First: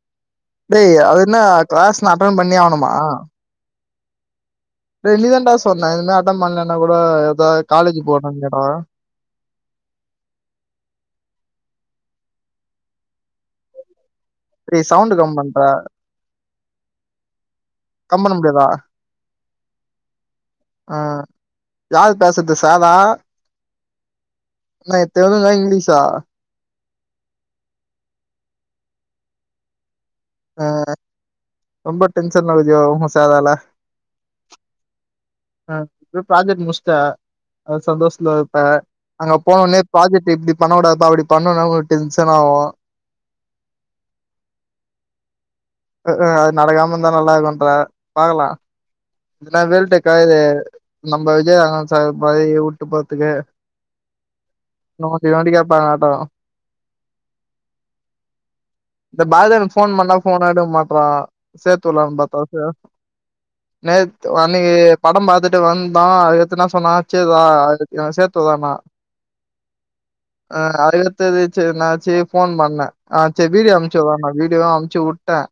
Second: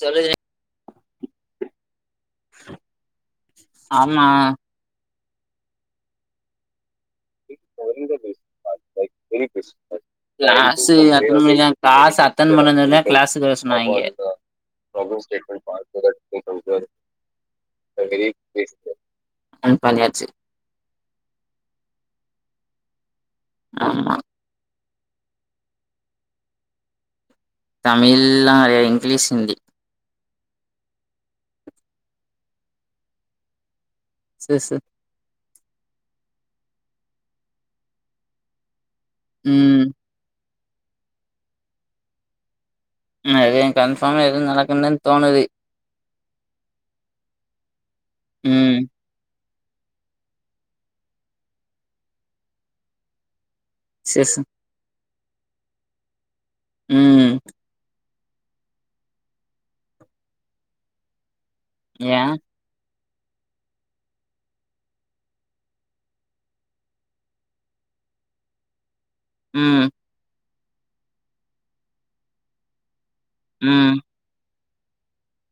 சொல்லு [unintelligible] டேய் அது என்ன கிளாஸ் நா அட்டன் பண்ணியே ஆகணுமா ஆமா டேய் நீதாண்டா சொன்ன இதல்லா அட்டன் பன்லனா ஒ ஆ ஆ சேரி நா அப்பறமேட்டு நா கிளாஸு அ அட்டென்ட் பண்ண சொல்ராங்க ஆஹ டேய் சவுண்டு ப்ரோப்ளம் கம் பண்ற ஸ்டேட்மேன்ட் கம் பண்ண முடியாதா அதெல்லாம் வாங்கியாச்சு யாரு பேசுறது சாரா ஆமா தெலுங்கா இங்கிலீஷா தமிழ்லாம் இல்லை இங்கிலீஷ் ஹிந்தி அஹ் ரொம்ப டென்ஷன்லகுதியோ உமசாதால சேர் சேர் ஆஹ் இப்ப ப்ராஜெக்ட் முடிச்சுட்ட சந்தோஷத்துல இருப்ப அங்க போனோனே ம் ப்ராஜெக்ட் எப்டி பண்ணகூடாது பா அப்டி பண்ணும்னா டென்ஷன் ஆகும் அதுவும் கன்பார்ம் ஏதுவும் நடக்கண்டன்னு தோணுது ம்க்கு அது நடகாமருந்தா நல்லா இருக்குன்ற பாக்கலாம் ம் இனா வேல்டெக்கா இது நம்ம விஜயராகவன் சார் மாதிரி விட்டு போறதுக்கு சேர் சேர் நோண்டி நோண்டி கேட்பாங்க பார்த்துக்கோங்க உம் இந்த மாதிரி ஃபோன் பண்ணா ஃபோன் எடுக்க மாட்டேன்றாங்க சேத்துவுடலாம் ஏ பாத்தா ச நேத்து அன்னைக்கு படம் பாத்துட்டு வந்தா அதுக்கத்துன்னா சொன்னா ச்சேரா என்ன சேத்துவுறான்னா உம் ஆஹ் அதுகடுத்தது ச்சேர் நான் சேர் ஃபோன் பண்ண ஆ ச்சேர் வீடியோ ம் அம்ச்சுறன்னா வீடியோவு அனு ப்புச்சு உட்டேன்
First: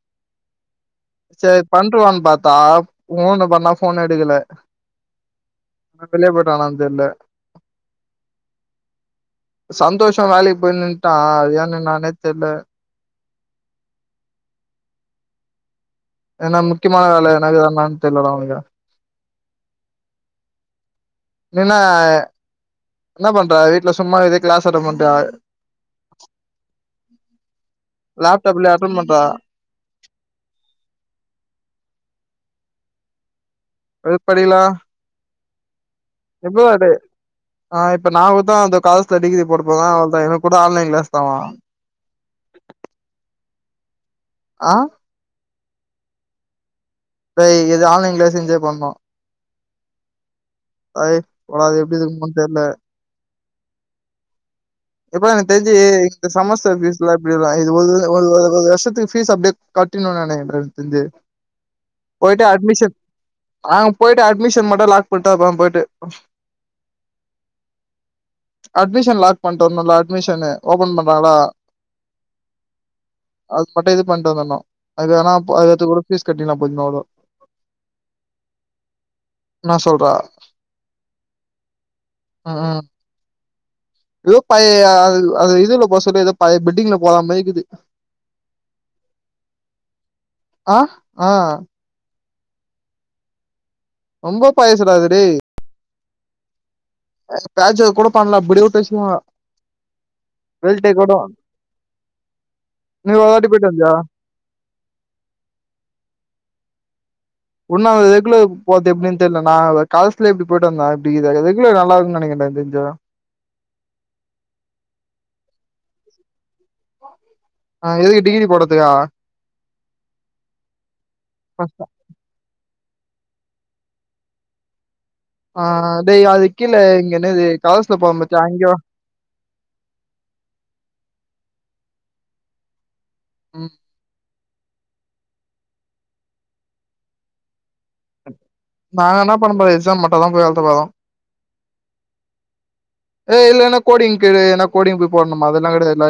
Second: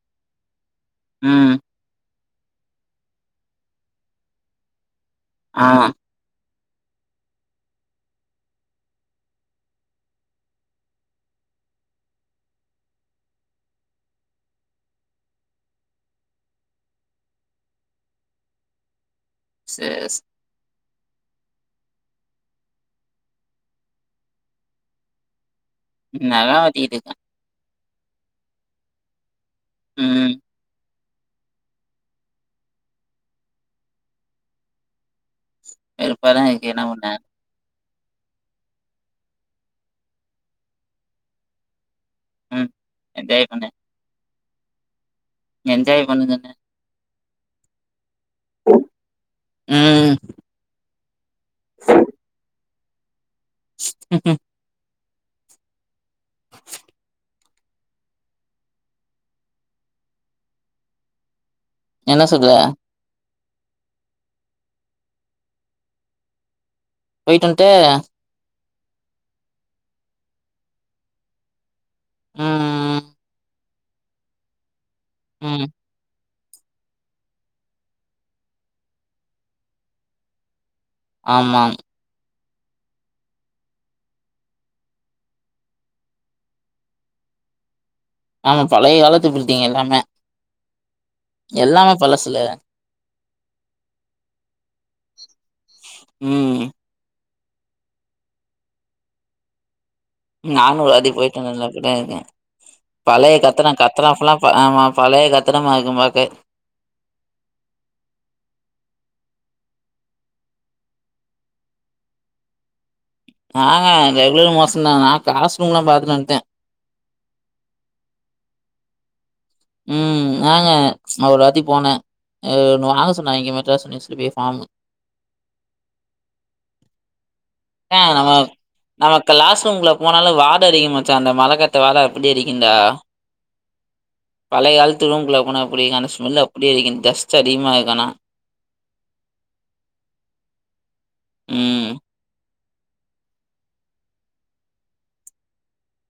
ம் சரி பண்ணிட்டுவாகன்னு பாத் தா ஃபோனு பண்ணா ஃபோன் எடுக்கல ஆ புள்ளய பாரு என்னஆனானு தெரியல சந்தோஷ் வேலைக்கு போய் நின்ட்டா அது ஏன் நின்னானே தெரியல என்னா முக்கியமான வேல எதனா இருக்குதானு தெரியல டா அவனுக்கு சேர் சேர் நீனா என்ன பண்ற வீட்ல சும்மா இருக்கியா கிளாஸ் அட்டென்ட் பண்றியா நல்லா வச்சுகங்க லேப்டாப்லயா அட்டென்ட் பண்ற உம் எதுப்படிக்கல வெறுப்பா தா இருக்கேன் நா உன்ன ஆ இப்போ நா கூ தா கரஸ்ல டிகிரி போடப்போற அவ்ளோதா எனக்கு கூட ஆன்லைன் கிளாஸ்தாண்ணா ம் என்ஜாய் பண்ணு ஆ என்ஜாய் பண்ணுங்கன ஏய் இது ஆன்லைன் கிளாஸ் என்ஜாய் பண்னோ ம் ஐ போடா அது எப்டி இருக்கும் தெர்ல [unintelligible] எப்பா எனக் தெரிஞ்சு இந்த சமஸ்டர் பீஸ்ல எல்லா எப்டிலாம் இதுபது ஒரு வருஷத்துக்கு பீஸ் அப்டியே கட்டணும்னு எனக்கு தெரிஞ்சு என்ன போயிட்டு சொல்ற அட்மிஷன் ஆ போயிட்டு அட்மிஷன் மட்டும் லாக் போட்டாப் அப்றோ போய்டு போய்டுவண்டு அட்மிஷன்லா பண்ணுட்டு வந்தோல அட்மிஷன்னு ஓபன் பண்றாங்களா ம் அது மட்டும் இது பண்ணிட்டு வந்திறனும் அது எல்லா ம் [unintelligible] கட்டினா பொன்னோடோ நா சொல்ற ஆமாம் ம் ம் லூப்பையா அது இதுல போ சொல்ல ஏதோ பையபில்டிங்ல போற மாரிக்குது ஆமா பழைய காலத்து பில்டிங் எல்லாமே ஆ ஆ எல்லாமே பழசு இல்ல ரொம்ப பழசு டா அது டே ம் [unintelligible] கூட பண்ணலாம் [unintelligible] பிரச்சன இல்ல நானூறு அடி போயிட்டேன் நல்ல கூடருக்கேன் நீ ஒரு பழைய வாட்டி போயிட்டு வந்தியா கத்திறாக்கத்திரம்ல்லாம் ஆமா பழைய கத்திரமா இருக்கும்பாக்க ஒன்னா ரெகுலரா போறது எப்டின்னு தெர்ல நா காஸ்ல எப்டி போயிட்டு வந்தன் இப்டி ரெகுலர் நல்லாருக்ன்னு நெனைக்கேன்டா எனக்கு தெரிஞ்சு ஆங்க ரெகுலரும் மோசம் தா நா கிளாஸ் ரூம்லாம் பாத்துட்டு வந்துட்டேன் ஆ எதுக்கு டிகிரி போடுறதுக்கா ம் நாங்க அவ ரதி போனா அவா சொன்னா இங்க மெட்ராஸ் யுனிவர்சிட்டி வே பாம் ஆ டேய் அதுக்கிழ இங்கென்னது ஆ நம்ம நம்ம கிளாஸ்ரூம்குள்ள போனாலே வாட அதிகமாச்சா அந்த மழ கட் நாத்த வாட அப்டி அடிக்குன்டா ம் பழைய காலத்து ரூம்குள்ள போனா அப்டிக்கான ஸ்மெல் அப்டியே இருக்கின் டெஸ்ட் அதிகமா இருக்கு ஆனா நா என்னா பண்ண போது எக்ஸாம் மட்டுந்தா போய் எழுதப்போறோ ம் ஏ இல்ல என்ன கோடிங் கிடைய என்ன கோடிங் போய் போடுணுமா அதெல்லா கெடையாதுல்ல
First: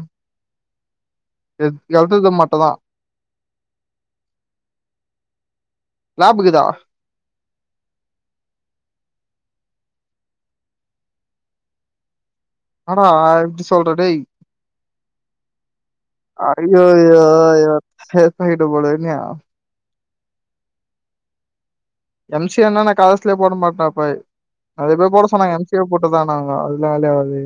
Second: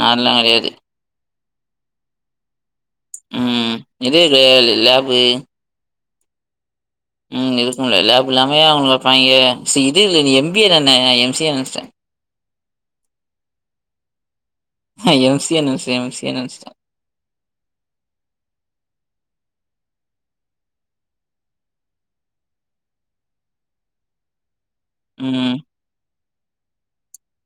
நான்லா கெடையாது எத் எழுதுறது மட்டுதா ம் இது லே லேப்பு லேப் இக்குதா ம் இருக்கும்ல லேப் இல்லாமயா அவங்கள [unintelligible] சி இதுல்ல நீ எம் பி ஏ தான நா எம் சி ஏன் நெனச்சுட்ட ஆடா இப்டி சொல்ற டேய் எம்சிஏ நெனச்சுட்டேன், எம்சிஏ அ நெனச்சுட்டேன். ஐயோ ஐயோ யோ சப்ணிட்ட போன மியா எம் சி ஏனா நா கரசுலயே போட மாட்ட அப்பேய் அது போய் போட ம், சொன்னாங்க எம் சி ஏ போட்டு தான் அ அதனால வந்து அது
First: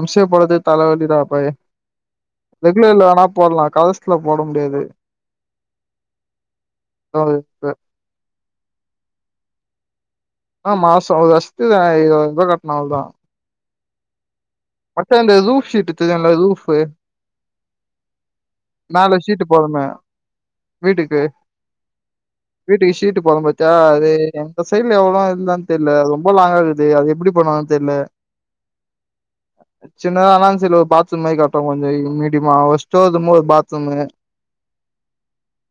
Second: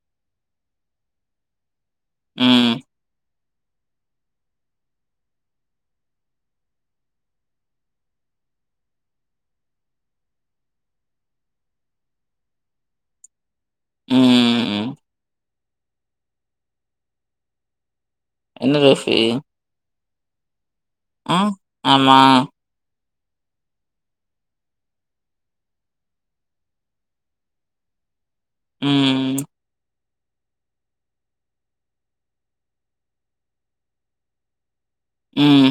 எம் சி ஏ போடது தல வலிடா அப்பாயே ம், ரெகுலர்ல வேனாப் போடலா கரஸ்ல போட முடியாது [unintelligible] து ஆ மாசோ அவ [unintelligible] இருவதுரூபா கட்னு அவ்ளோதா ம் ம். மத்த எந்த இது லு ஷுட்டு தெரியுல்ல ரூஃப்பு என்ன ரோஃபு? நாலு ஷீட்டு போடனுமே வீட்டுக்கு ஆ, ஆமா. வீட்டுக்கு ஷீட்டுப் போதம் பாத்தியா அது எங்க சைடுல எவ்ளோ இருந்தான் தெர்ல ரொம்ப லாங்கா இருக்குது அது எப்புடி பண்ணுவாங்கன் தெர்ல ம் ம் சின்னதா ஆனாலும் சைடுல ஒரு பாத்ரூம் மாரி காட்டுறோ கொஞ்சோ மீடியமா ஒரு ஸ்டோர் ரூம்மு ஒரு பாத்ரூம்மு ம்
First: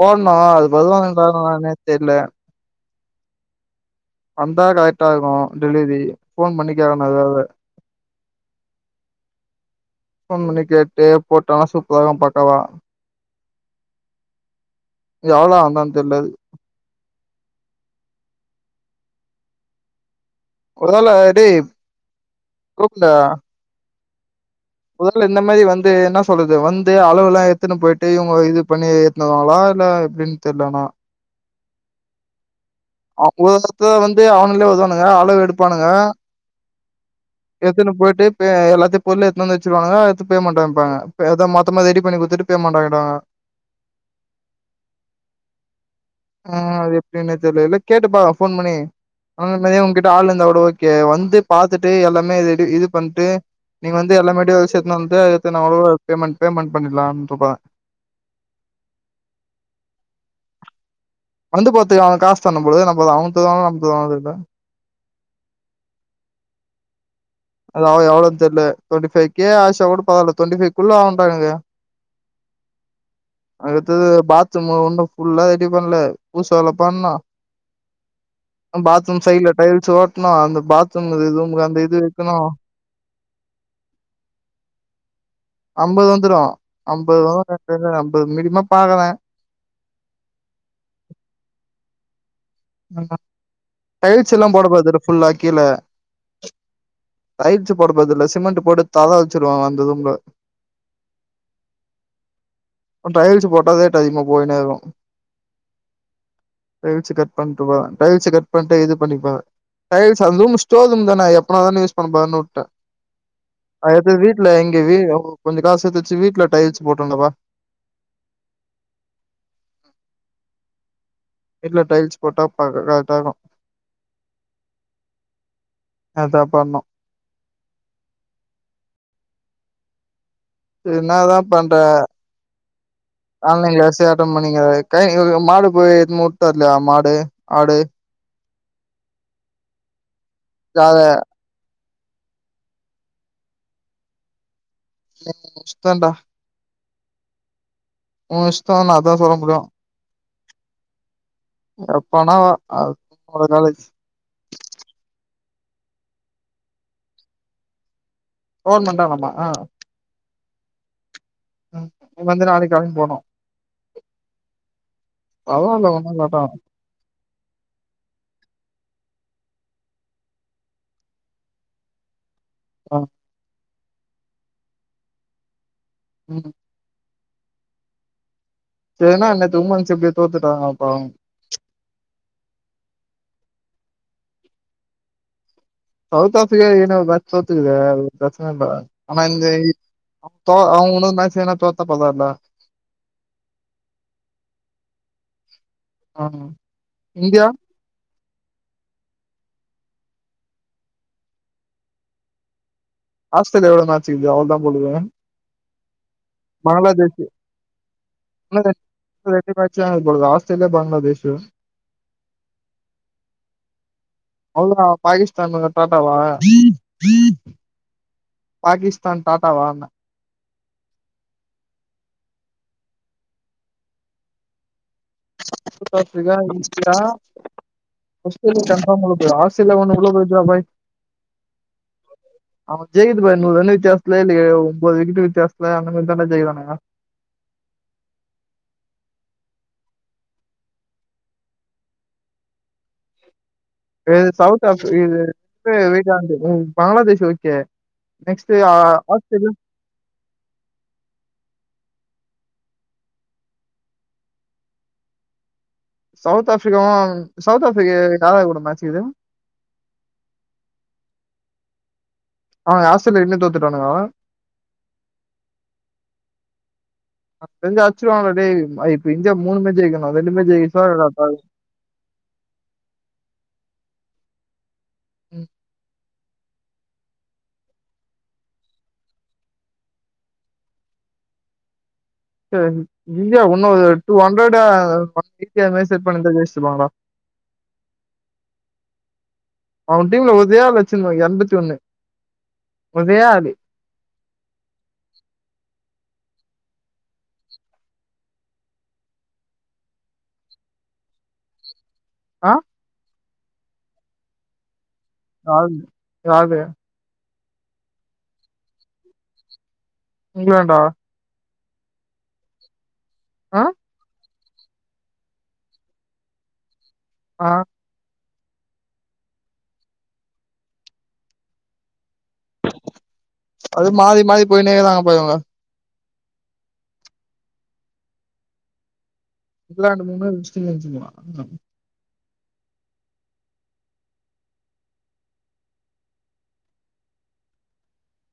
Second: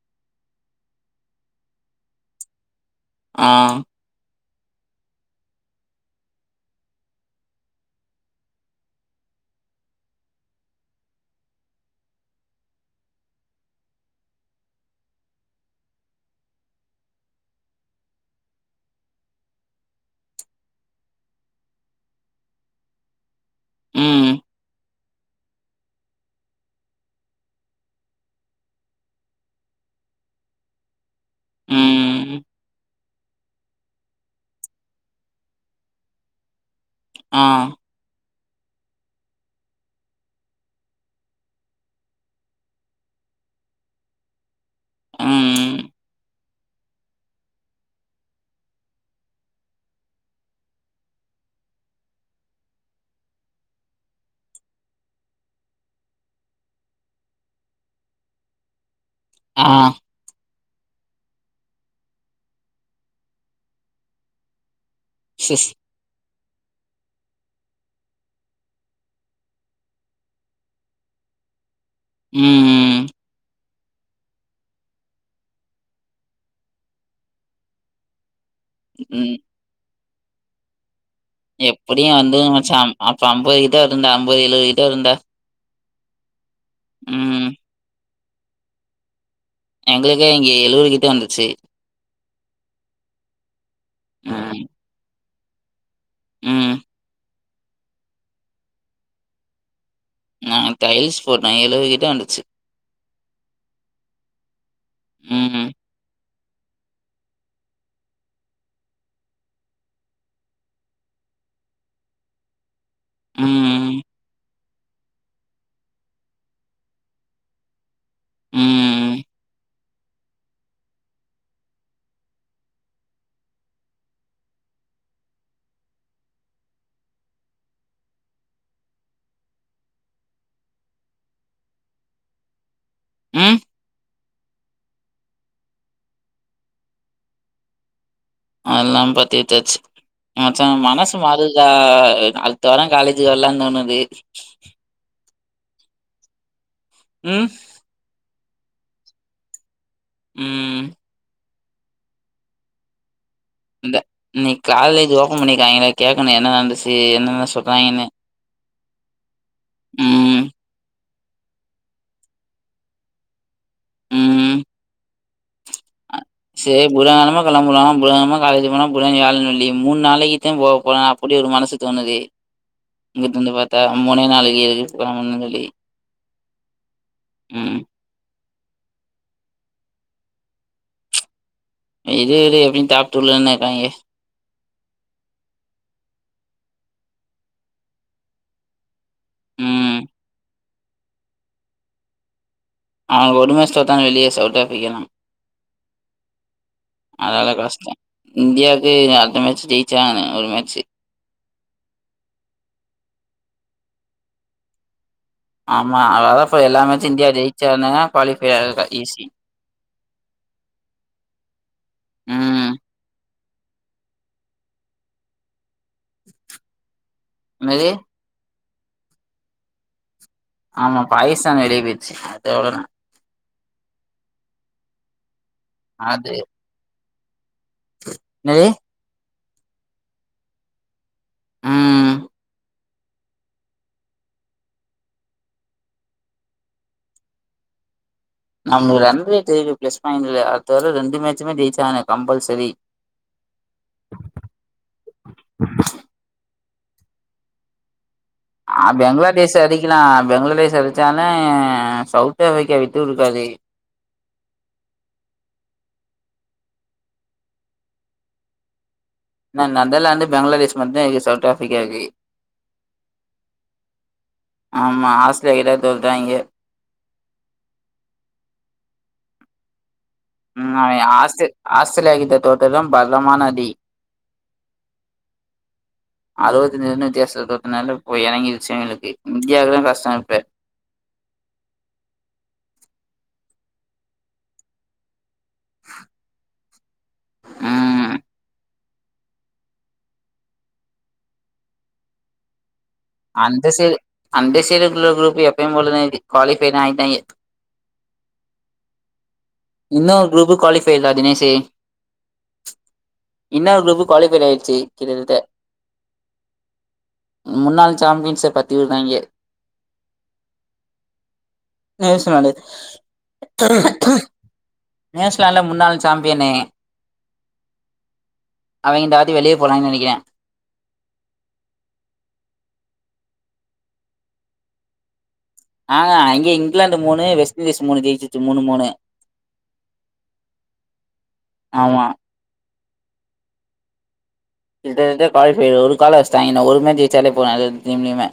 போன்னு அதுக்கு வருவானுங்களா என்னன்னே தெர்ல ஆ வந்தா கரெக்டா இருக்கு டெலிவரி போன் பண்ணி கேக்கணு எதாவது போன் பண்ணி கேட்டு போட்டனா சூப்பரா இருக்கு பக்காவா இது எவ்ளோ வந்தான் தெர்ல இது குறதல டேஃப் [unintelligible] ம் ஒருவேளை இந்த மாதிரி வந்து என்ன சொல்றது வந்து அளவு எல்லாம் எத்துன்னு போயிட்டு இவுங்க இது பண்ணி ஏத்துன்னு வருவாங்களா இல்ல எப்படின்னு தெர்ல ஆனா ம் அவுங்கத்த வந்து அவனுங்களே வருவானுங்க அளவு எடுப்பானுங்க ஆ, எத்துன்னு போய்ட்டு எல்லாத்தையும் பொருள் எத்துன்னு வந்து வச்சுருவாங்க எத்து பேமெண்ட் அனுப்பாங்க ஏதோ மொத்தமா ரெடி பண்ணி குடுத்துட்டு பேமெண்ட் வாங்கிடுவாங்க ம் ஆ அது எப்படின்னு தெர்ல இல்ல கேட்டுப்பா ஃபோன் பண்ணி உங்ககிட்ட ஆள் இருந்தா கூட ஓகே வந்து பாத்துட்டு எல்லாமே எல்லாமே இது இது பண்ணிட்டு நீங்க வந்து எல்லாமே டிவைஸ் எத்தனை வந்து பேமெண்ட் பேமெண்ட் பண்ணிடலாம் இருப்பாங்க ஆ வந்து போறதுக்கு அவுங்க காசு தரும் ப்ரோ நம்ம அவுங்க தருணுமா நம்ம தருணுமா தெர்ல சிஸ் அதாவது எவ்ளோ தெர்ல டுவெண்டிபை்கே ஆசா கூட பரவால்ல டுவெண்டி பைவ்குள்ள ஆகுன்றாங்க ம் ம் அடுத்தது பாத்ரூம் ஒன்னும் ஃபுல்லா ரெடி பண்ணல பூசு வேலை பண்ணும் பாத்ரூம் ம். சைடுல டைல்ஸ் ஒ ட்டணும்அந்த பாத் எப்படியும் வந்துரும் மச்சான் அப்ப ஐம்பது கிட்ட இருந்தேன் ஐம்பது எழுபது கிட்ட இருந்தேன் ஆம்பது வந்துரும் அம்பது வரரெண்டு அம் இப்ப மினிமம் பாக்குறேன் எங்களுக்கே இங்க எழுவதுக்கிட்ட வந்துச்சு ம் டைல்ஸ் ம். எல்லாம் போட கூடாதுல ஃபுல்லா கீழ ம் டைல்ஸ் போடறத இல்ல சிமெண்ட் போட்டு தளம் வச்சிருவாங்க வந்ததும் க நான் டைல்ஸ் போட்டேன். கிட்ட வந்துச்சு. டைல்ஸ் போட்டாதே ரேட் அதிகமா போயின்னே இருக்கும் ம். டைல்ஸ் கட் பண்ணுட்டு வா டைல்ஸ் கட் பண்ணுட்டு இது பண்ணப்பேன் டைல்ஸ் அந்த ஸ்டோர் ரூம் தானே எப்பன தானே யூஸ் பண்ண போறேன்னு வுட்டேன் அதே ம். பேர் வீட்லை இங்க வீ ஓ கொஞ்சம் காசு சேர்த்து வச்சு வீட்ல டைல்ஸ் போட்டுருந்தேன்ப்பா ம் வீட்ல டைல்ஸ் போட்டா கரெக்ட்டா இருக்கும் அதான் பண்ணும் என்னா தான் பண்ற ம். ஆன்லைன்யா சார் பண்ணிங்க மாடு போய் முட்டலையா மாடு ஆடு அதெல்லாம் பாத்து வித்தாச்சு மச்சா ஜாத மனசு மாதுதா அ அடுத்த வாரோ காலேஜ்க்கு வரலானு தோணுது ஓ இஷ்டன் டா ம் ஓ இஷ்டோ நா அதா சொல்ல முடியு ம் எப்பனா வா அ இந்த இன்னிக் காலேஜ் ஓப்பன் பண்ணி க எங்கள கேட்கணு என்ன நடந்துச்சி என்னென்ன சொல்றாய்ங்கன்னு ஃபோன் பண்றானமா ஆ ம். ம் இங்க வந்து நாளைக் கெழம்பி போனு ம் அவ்வோளோ சே புதகழம களம்பலா புதங்கழம காலேஜ் போனா புத வியாழன் வெள்ளி மூன் நாளைக்குத்தா போபோனா அப்பிடி ஒரு மனசு தோனுது ஆ இங்குதுந்வர் த முனே நாளைக்கு இருக் [unintelligible] ம் ம் சேரினா நேத்து உமன்ஸ் எப்பிடிய தோத்துட்டாங்க பாவு இரு இரு எப்பிடி டாப் டூலதான இருக்காயிங்க சவுத் ஆஃப்ரிக்கா ஏனோ பேச் தோத்துக்குது பிரச்சன இல்ல ஆனா இந்த ம் த்தோ அவுங்குனு மேட்ச் எதுனா தோத்தா பத்தால்ல அவ ஒடுமேட்ச் தோத்தாங்க வெளியே சவுத்தா ஆஃபிரிக்காலா ஆ இந்தியா இந்தியாக்கு அடுத்த மேட்ச் ஜெயச்சா ஒரு மேட்ச் ஆஸ்தேலியா எவ்ளோ மேட்ச் இக்குது அவளதா போலியே ஆமா அதா எல்லாமே இந்தியா ஜெயிச்சான்ன குவாலிஃபை ஆக்க ஈசி மேட்ச் தான் இப்பொழுது ஆஸ்திரேலியா, பங்களாதேஷ். ம் அவ்ளா பாகிஸ்தான் டாட்டவா என்னது பாகிஸ்தான் டாட்டாவான்ன ஆமா பாக்கிஸான் வெளிய போயிச்சி அது அவ்ளோதா சவுத் அது ஆஃப்பிரிக்கா இந்தியா என்னது [unintelligible] சில ஒன்னு எவ்ளோ போ ப் ம் ஆமா ஜெயிது பாரு நூறு ரன் வித்தியாசத்துல இல்லய ஒன்பது விக்கெட்டு வித்தியசத்துல அந்த மாரி தானே ஜெயிப்பானுங்க நம்ம ரன்ரே பிளஸ் பாயிண்ட் அதுவர ரெண்டு மேச்சுமே ரீச் ஆக கம்பல்சரி இது சவுத் ஆ இது வீட்டாந்து Bangladesh okay next Australia, Bangladesh அடிக்கலாம் பெங்களாதேஷ் அடிச்சாலும் சவுத் ஆப்பிரிக்கா விட்டு குடுக்காது சவுத் ஆப்பிரிக்காயும் சவுத் ஆப்பிரிக்கா யாராவ கூட மேட்சக்குது ந நெதர்லாந்து பங்களாதேஷ் மட்டும் தா இருக்கு சவுத் ஆப்பபிரிக்கா இருக்கு அவங்க ஆஸ்திரேலியா கிட்ட தோத்துட்டானுங்க ஆமா ஆஸ்திரேலியா கிட்ட தோத்துட்டாய்ங்க தெஞ்சா அச்சவாங்க டா டே இந்தியா மூணு மே ஜெய்க் ம் ஆஸி ஆஸ்திரேலியா கிட்ட தோத்தது பங்கம்மா இ ம் அறுபத்தி எழுநூத்தி அபத்தி நாலல போய் எனங்கி விச்சயம இருக்கு இந்தியாவுக்குல்லான் கஷ்டம் இருப்ப செரி இந்தியா இன்னும் டூ ஹண்ட்ரெட் யா இந்தியவோ [unintelligible] ஜெயிச்சிருப்பாங்களா ம் அவன் டீம்ல பாத்தியா லட்ச எண்பத்தி ஒண்ணு அந்த சைடு குரூப் எப்பயும் போல தா இருக்கு குவாலிபய் ஆயிட்டாங்க இன்னும் குரூப்பு குவாலிஃபை யா தினேஷ் ஆ இன்னொரு குரூப்பு குவாலிஃபை ஆயிடுச்சு கிட்டத்தட்ட காலு காலு முன்னாள் சாம்பியன்ஸை பத்தி விடுறாங்க இங்கிலாண்டா நியூஸ்லாண்டு ஆ ச நியூசிலாந்துல முன்னாள் சாம்பிய னு ஆ அவங்க டேடி வெளில போறாங்கன்னு நினைக்கிறேன் அது மாறி மாறி போயினே இருப்பாங்க ஆஹ் அங்க இங்கிலாந்து மூணு வெஸ்ட் இண்டீஸ் மூணு ஜெயிச்சுட்டு மூணு மூணு இங்கிலாந்து மூணு வெஸ்ட் இண்டீஸ் மூணா ஆமா இந்த இத பாவி பையலங்க ஒரு கால வச்சுட்டாங்கய இன்னும் ஒரு மேச் ஜெயச்சாலே போதும் அந்த இதுலயுமே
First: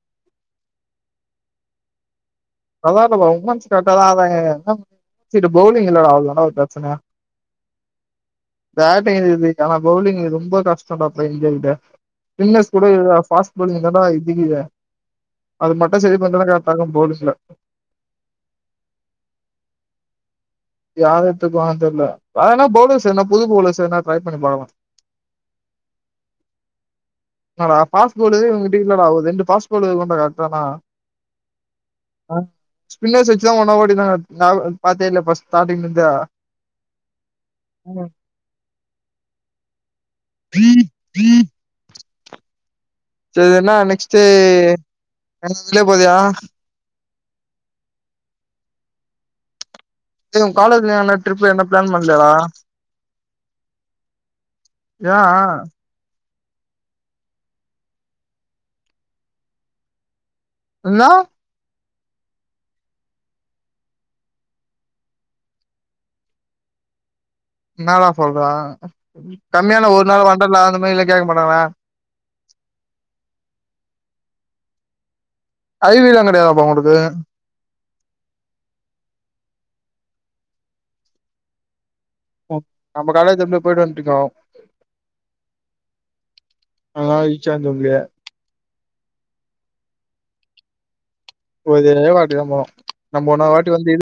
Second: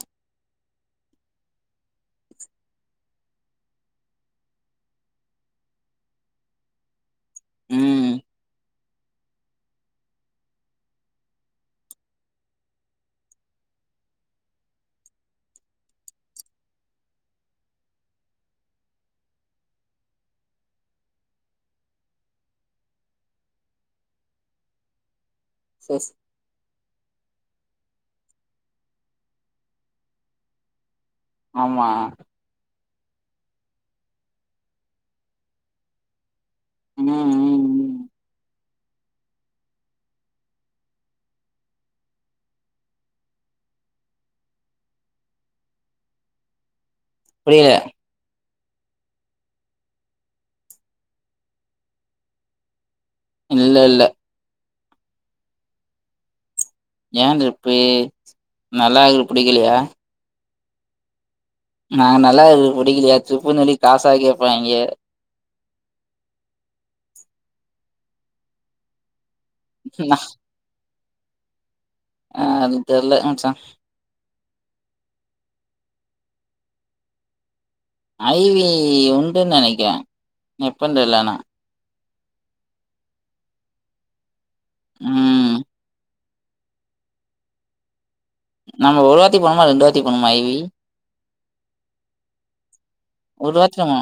அப்டிலாம் இல்ல ப்ரோ ஒமென்ஸ் கரெக்ட்அ தான் வெளையாடுட்றாங்க இந்த பௌலிங்ல ஆடல அதான் ப்ரோ பிரச்சனை உம் பேட்டிங் இது ஆனா பவுலிங் ரொம்ப கஷ்டம்டா நம்ம இந்தியா கிட்ட ஸ்பின்னெர்ஸ் கூட பர்ஸ்ட் பௌலிங் தான் இடிக்குதே அது மட்டும் சரி பண்ணாக கரெட்டா இருக்கும் பவுலிங்ல யார எத்துக்கும் தெரியல அதனா பௌலர்ஸ் என்ன புது போல பௌலர்ஸ் என்னா ட்ரை பண்ணி பார்க்கலாம் எஸ் னடா பாஸ்போர்டு உங்க டீம்ல ஆகுது ரெண்டு பாஸ்பர்டு கொண்ட கனா ஆமா ஸ்பின்னர்ர் வச்சு தான் உன்னவஓடி தாங்க பாத்தே இல்ல பஸ்ட் ஸ்டார்ட்ங்ல இருந்தே ம் ம் ம் உஹம் உம் உம் ஏன்னா நெக்ஸ்ட்டே இந்தியாவில் போலயா புரியல காலேஜ்ல என்ன ட்ரிப்ல என்ன பிளான் பண்ணலடா இல்ல இல்ல ஏன் அ ஏன் ட்ரிப்பு நல்லா இருக்கது பிடிக்கலையா என்ன நான் நல்லா இருக்கது பிடிக்கலையா ட்ரிப்னு சொல்லி காசா கேடப்பாங்க என்னடா சொல்றா கம்மியான ஒரு நாள் வண்டர்லா அந்த மாதிரி கேட்க மாட்டானா ஆஹ அதுவும் தெரில மச்சான் ஐவிலாம் கெடையாதா பா உனக்கு ஐவி உண்டுன்னு நினைக்கிறேன் எப்பன் தெர்ல ஆனா நம்ம காலேஜ்ல எப்படிய போயிட்டு வந்து இருக்கோம் உஹம் ஆஹா ஈஸியா யா சொல்லுவீங்க நம்ம ஒருவட்டி போனோம்மா ரெண்டுவாட்டி போனோம்மா ஐவி ஒரே வாட்டி தான் போனோம் நம்ம ஒன்னா ஒரு வாட்டி வந்து இது நம்ம